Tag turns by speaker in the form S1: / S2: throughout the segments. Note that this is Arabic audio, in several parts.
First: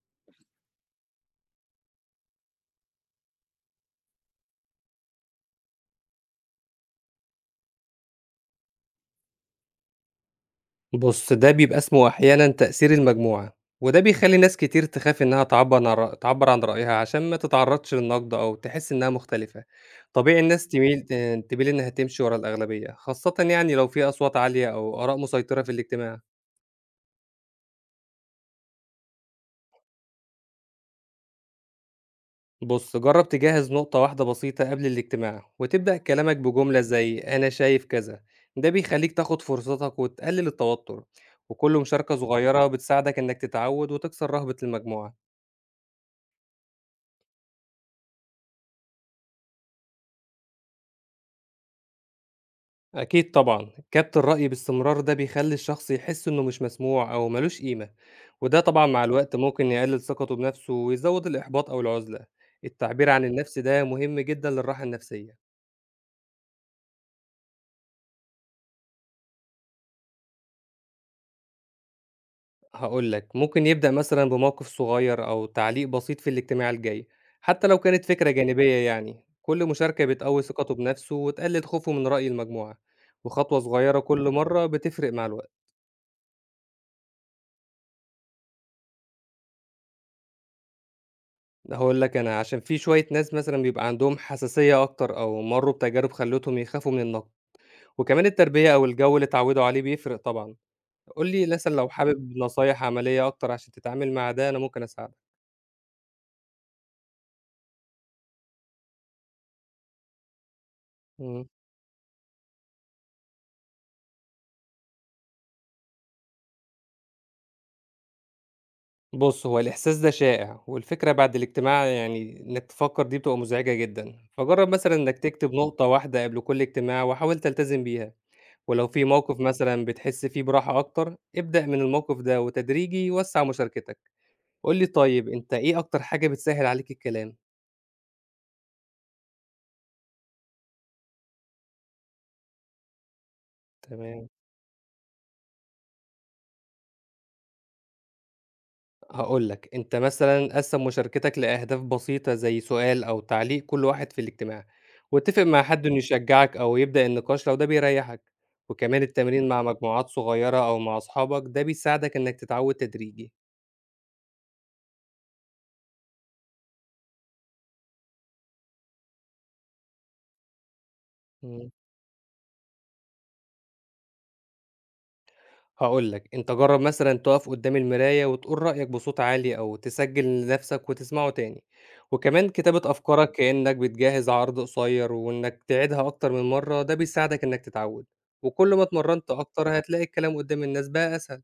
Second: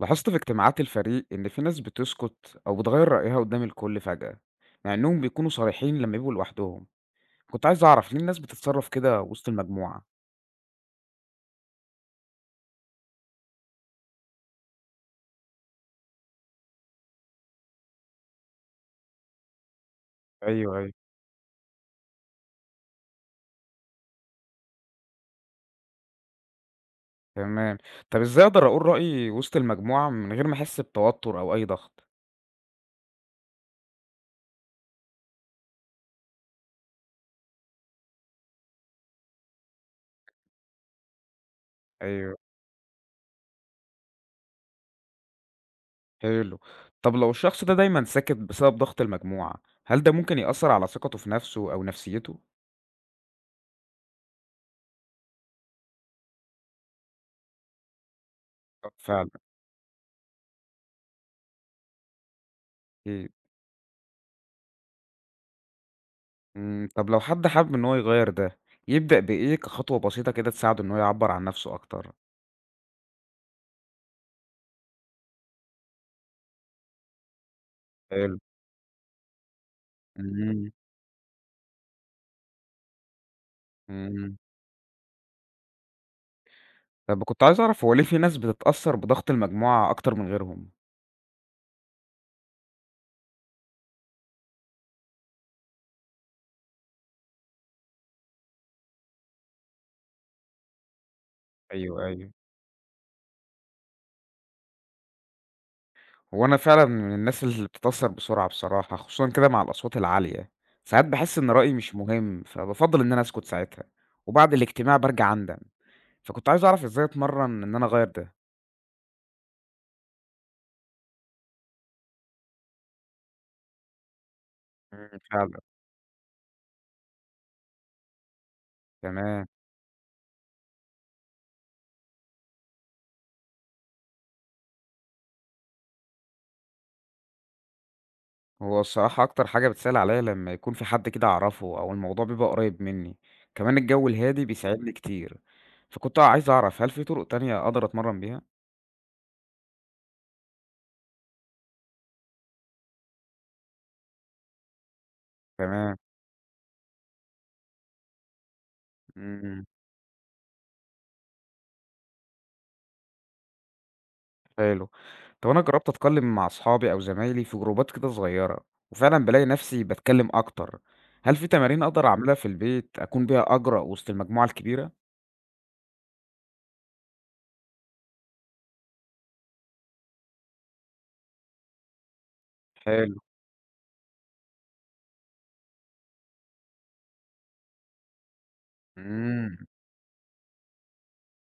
S1: لاحظت في اجتماعات الفريق إن في ناس بتسكت أو بتغير رأيها قدام الكل فجأة، مع إنهم بيكونوا صريحين لما يبقوا لوحدهم. كنت عايز أعرف ليه الناس بتتصرف كده وسط المجموعة.
S2: بُص، ده بيبقى اسمه أحيانًا تأثير المجموعة، وده بيخلّي ناس كتير تخاف إنها تعبّن عن رأ تعبّر عن رأيها عشان ما تتعرّضش للنقد أو تحس إنها مختلفة. طبيعي الناس
S1: أيوه، أيوه.
S2: تميل إنها تمشي ورا الأغلبية، خاصةً يعني لو في أصوات عالية أو آراء مسيطرة في الاجتماع.
S1: تمام. طب إزاي أقدر أقول رأيي وسط المجموعة من غير ما أحس بتوتر أو أي ضغط؟
S2: بُص، جرّب تجهّز نقطة واحدة بسيطة قبل الاجتماع، وتبدأ كلامك بجملة زي "أنا شايف كذا." ده بيخلّيك تاخد فرصتك وتقلل التوتر، وكل مشاركة
S1: أيوه.
S2: صغيرة بتساعدك إنك تتعوّد وتكسر رهبة المجموعة.
S1: حلو. طب لو الشخص ده دايما ساكت بسبب ضغط المجموعة، هل ده ممكن يأثر على ثقته في نفسه أو نفسيته؟
S2: أكيد طبعًا، كبت الرأي باستمرار ده بيخلّي الشخص يحس إنه مش مسموع أو ما لوش قيمة، وده طبعًا
S1: آه،
S2: مع صح.
S1: فعلا.
S2: الوقت ممكن يقلل ثقته بنفسه ويزود الإحباط أو العزلة. التعبير عن
S1: أكيد.
S2: النفس ده مهم جدًا للراحة النفسية.
S1: طب لو حد حابب إن هو يغير ده، يبدأ بإيه كخطوة بسيطة كده تساعده إن هو يعبر عن نفسه أكتر؟
S2: هاقول لك، ممكن يبدأ مثلًا بموقف صغير أو تعليق بسيط في الاجتماع الجاي، حتى لو كانت فكرة
S1: حلو.
S2: جانبية يعني. كل مشاركة بتقوي
S1: إمم،
S2: ثقته بنفسه وتقلل خوفه من رأي المجموعة، وخطوة صغيرة كل
S1: إمم.
S2: مرة بتفرق مع الوقت.
S1: طب كنت عايز أعرف، هو ليه في ناس بتتأثّر بضغط المجموعة أكتر من غيرهم؟
S2: هاقول لك أنا عشان في شوية ناس مثلًا بيبقى عندهم حساسية أكتر أو مرّوا بتجارب خلّتهم يخافوا من النقد، وكمان التربية أو الجو اللي اتعودوا عليه بيفرق طبعًا. قُل لي مثلًا لو
S1: أيوه، أيوه.
S2: حابب نصايح عملية أكتر عشان تتعامل مع ده، أنا ممكن أساعدك.
S1: هو أنا فعلًا من الناس اللي بتتأثّر بسرعة بصراحة، خصوصًا كده مع الأصوات العالية. ساعات باحس
S2: إمم.
S1: إن رأيي مش مهم، فبافضّل إن أنا أسكت ساعتها، وبعد الاجتماع بارجع أندم. فكنت عايز أعرف إزاي أتمرّن إن أنا أغيّر ده؟
S2: بُص، هو الإحساس ده شائع، والفكرة بعد الاجتماع يعني إنك تفكّر دي بتبقى مزعجة جدًا. فجرّب مثلًا إنك
S1: إمم،
S2: تكتب
S1: فعلًا.
S2: نقطة واحدة قبل كل اجتماع وحاول تلتزم بيها، ولو في موقف
S1: تمام.
S2: مثلًا بتحس فيه براحة أكتر، ابدأ من الموقف ده وتدريجي وسّع مشاركتك. قُل لي طيب أنت إيه أكتر حاجة بتسهّل عليك الكلام؟
S1: هو الصراحة أكتر حاجة بتسهل عليا لمّا يكون في حد كده أعرفه أو الموضوع بيبقى قريب منّي، كمان الجو
S2: تمام.
S1: الهادي بيساعدني كتير. فكنت عايز أعرف، هل في طرق تانية أقدر أتمرّن بيها؟
S2: هاقول لك، أنت مثلًا قسّم مشاركتك لأهداف بسيطة زي سؤال أو تعليق كل واحد في الاجتماع، واتفق مع حد إنه
S1: تمام،
S2: يشجعك أو يبدأ النقاش لو ده بيريحك، وكمان التمرين مع
S1: إمم،
S2: مجموعات صغيرة أو مع أصحابك ده بيساعدك إنك تتعوّد تدريجي.
S1: حلو. طب أنا جرّبت أتكلّم مع أصحابي أو زمايلي في جروبات كده صغيّرة، وفعلًا بالاقي نَفْسي باتكلّم أكتر. هل في
S2: إمم.
S1: تمارين أقدر أعملها في البيت أكون بيها أجرأ وسط المجموعة الكبيرة؟
S2: هاقول لك، أنت جرّب مثلًا تقف قدّام المراية وتقول رأيك بصوت عالي أو تسجّل لنفسك وتسمعه تاني، وكمان كتابة
S1: حلو،
S2: أفكارك كإنّك بتجهّز عرض قصير وإنّك تعيدها أكتر من مرّة ده بيساعدك إنّك تتعوّد، وكل ما اتمرّنت
S1: إمم.
S2: أكتر هتلاقي الكلام قدّام الناس بقى أسهل.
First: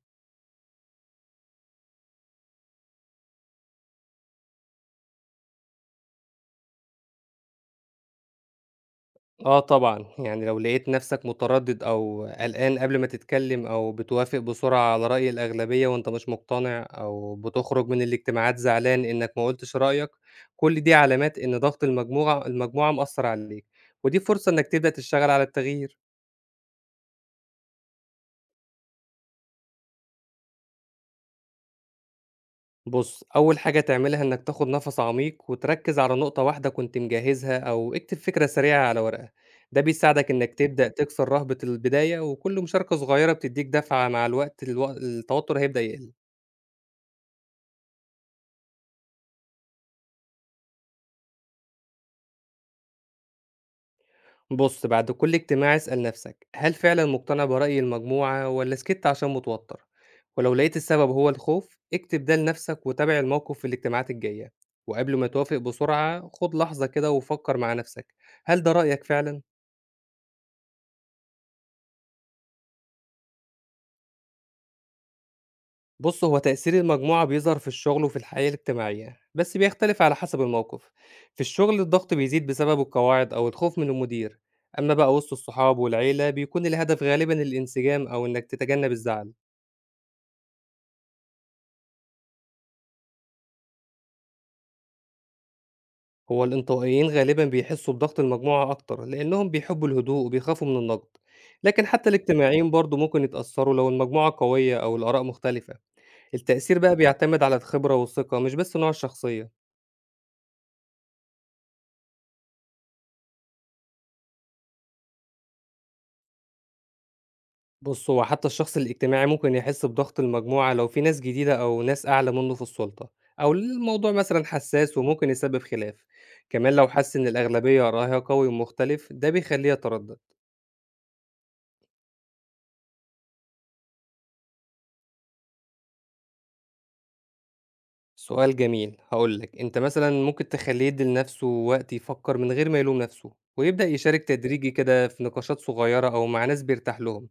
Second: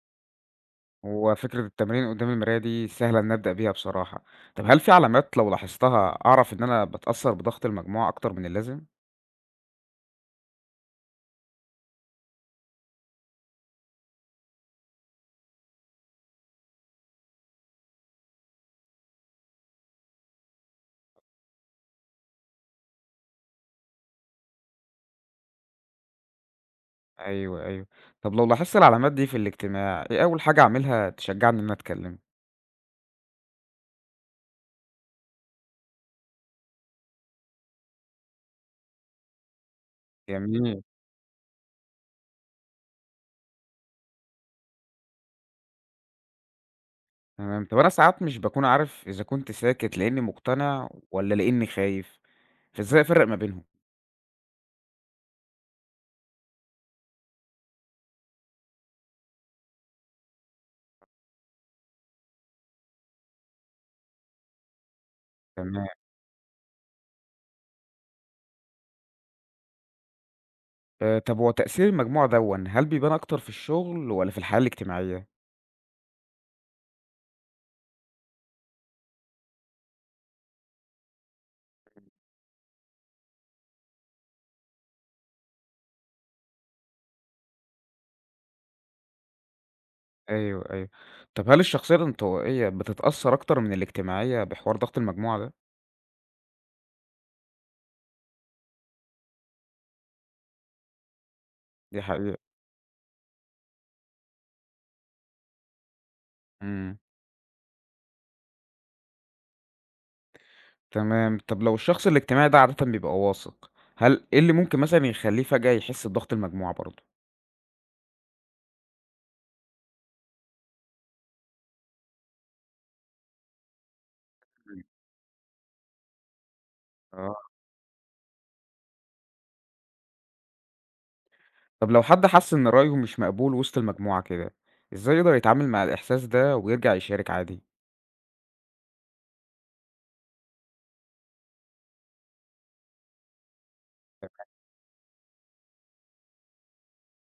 S1: هو فكرة التمرين قدام المراية دي سهلة إني أبدأ بيها بصراحة. طب هل في علامات لو لاحظتها أعرف إن أنا باتأثر بضغط المجموعة أكتر من اللازم؟
S2: آه طبعًا، يعني لو لقيت نَفْسك متردِّد أو قلقان قبل ما تتكلّم أو بتوافق بسرعة على رأي الأغلبية وأنت مش مقتنع أو بتخرج من الاجتماعات زعلان إنّك ما قُلتش رأيك، كل دي علامات إن ضغط المجموعة مأثّر عليك، ودي فرصة إنّك تبدأ تشتغل على التغيير.
S1: أيوه، أيوه. طب لو لاحظت العلامات دي في الاجتماع، إيه أول حاجة أعملها تشجعني إن أنا أتكلم؟
S2: بُص، أول حاجة تعملها إنك تاخد نفس عميق وتركز على نقطة واحدة كنت مجهزها أو اكتب فكرة سريعة على ورقة، ده بيساعدك إنك
S1: جميل.
S2: تبدأ تكسر رهبة البداية وكل مشاركة صغيرة بتديك دفعة مع الوقت الو التوتر هيبدأ يقل.
S1: تمام. طب أنا ساعات مش باكون عارف إذا كنت ساكت لإني مقتنع ولا لإني خايف، فإزاي أفرق ما بينهم؟
S2: بُص، بعد كل اجتماع اسأل نفسك هل فعلًا مقتنع برأي المجموعة والّا سكت عشان متوتر؟ ولو لقيت السبب هو الخوف اكتب ده لنفسك وتابع الموقف في الاجتماعات الجاية، وقبل ما توافق
S1: تمام.
S2: بسرعة خد لحظة كده وفكر مع نفسك هل ده رأيك فعلًا؟
S1: طب هو تأثير المجموع دَوًّا هل بيبان أكتر في الشغل والّا في الحياة الاجتماعية؟
S2: بُص، هو تأثير المجموعة بيظهر في الشغل وفي الحياة الاجتماعية، بس بيختلف على حسب الموقف. في الشغل الضغط بيزيد بسبب القواعد أو الخوف من المدير، أما بقى وسط الصحاب والعيلة بيكون الهدف غالبًا الانسجام أو إنك تتجنب الزعل.
S1: أيوه، أيوه. طب هل الشخصية الانطوائية بتتأثّر أكتر من الاجتماعية بحوار ضغط المجموعة ده؟
S2: هو الانطوائيين غالبًا بيحسوا بضغط المجموعة أكتر، لأنهم بيحبوا الهدوء وبيخافوا من النقد. لكن
S1: دي
S2: حتى
S1: حقيقة.
S2: الاجتماعيين برضه ممكن يتأثروا لو المجموعة قوية أو الآراء مختلفة. التأثير بقى
S1: إمم.
S2: بيعتمد على الخبرة والثقة مش بس نوع الشخصية.
S1: تمام. طب لو الشخص الاجتماعي ده عادةً بيبقى واثق، هل إيه اللي ممكن مثلًا يخلّيه فجأة يحس بضغط المجموعة برضه؟
S2: بُص، هو حتى الشخص الاجتماعي ممكن يحس بضغط المجموعة لو في ناس جديدة أو ناس أعلى منه في السلطة، أو الموضوع مثلًا
S1: إمم.
S2: حساس وممكن يسبب خلاف، كمان لو حس إن
S1: آه.
S2: الأغلبية رأيها قوي ومختلف ده بيخليه يتردد.
S1: طب لو حد حس إن رأيه مش مقبول وسط المجموعة كده، إزاي يقدر يتعامل مع الإحساس ده ويرجع يشارك عادي؟
S2: سؤال جميل، هاقول لك أنت مثلًا ممكن تخليه يدي لنفسه وقت يفكر من غير ما يلوم نفسه، ويبدأ يشارك تدريجي كده في نقاشات صغيرة أو مع ناس بيرتاح لهم،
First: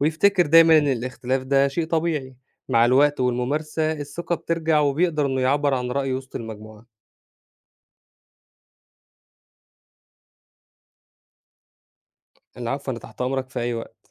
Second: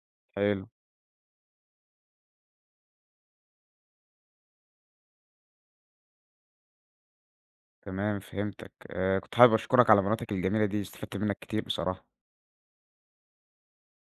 S2: ويفتكر
S1: حلو.
S2: دايمًا إن الاختلاف ده شيء طبيعي. مع الوقت والممارسة الثقة بترجع وبيقدر إنه يعبر عن رأيه وسط المجموعة.
S1: تمام، فهمتك. كنت حابب أشكرك على مناطق الجميلة دي، استفدت منّك كتير بصراحة.
S2: العفو، أنا تحت أمرك في أي وقت.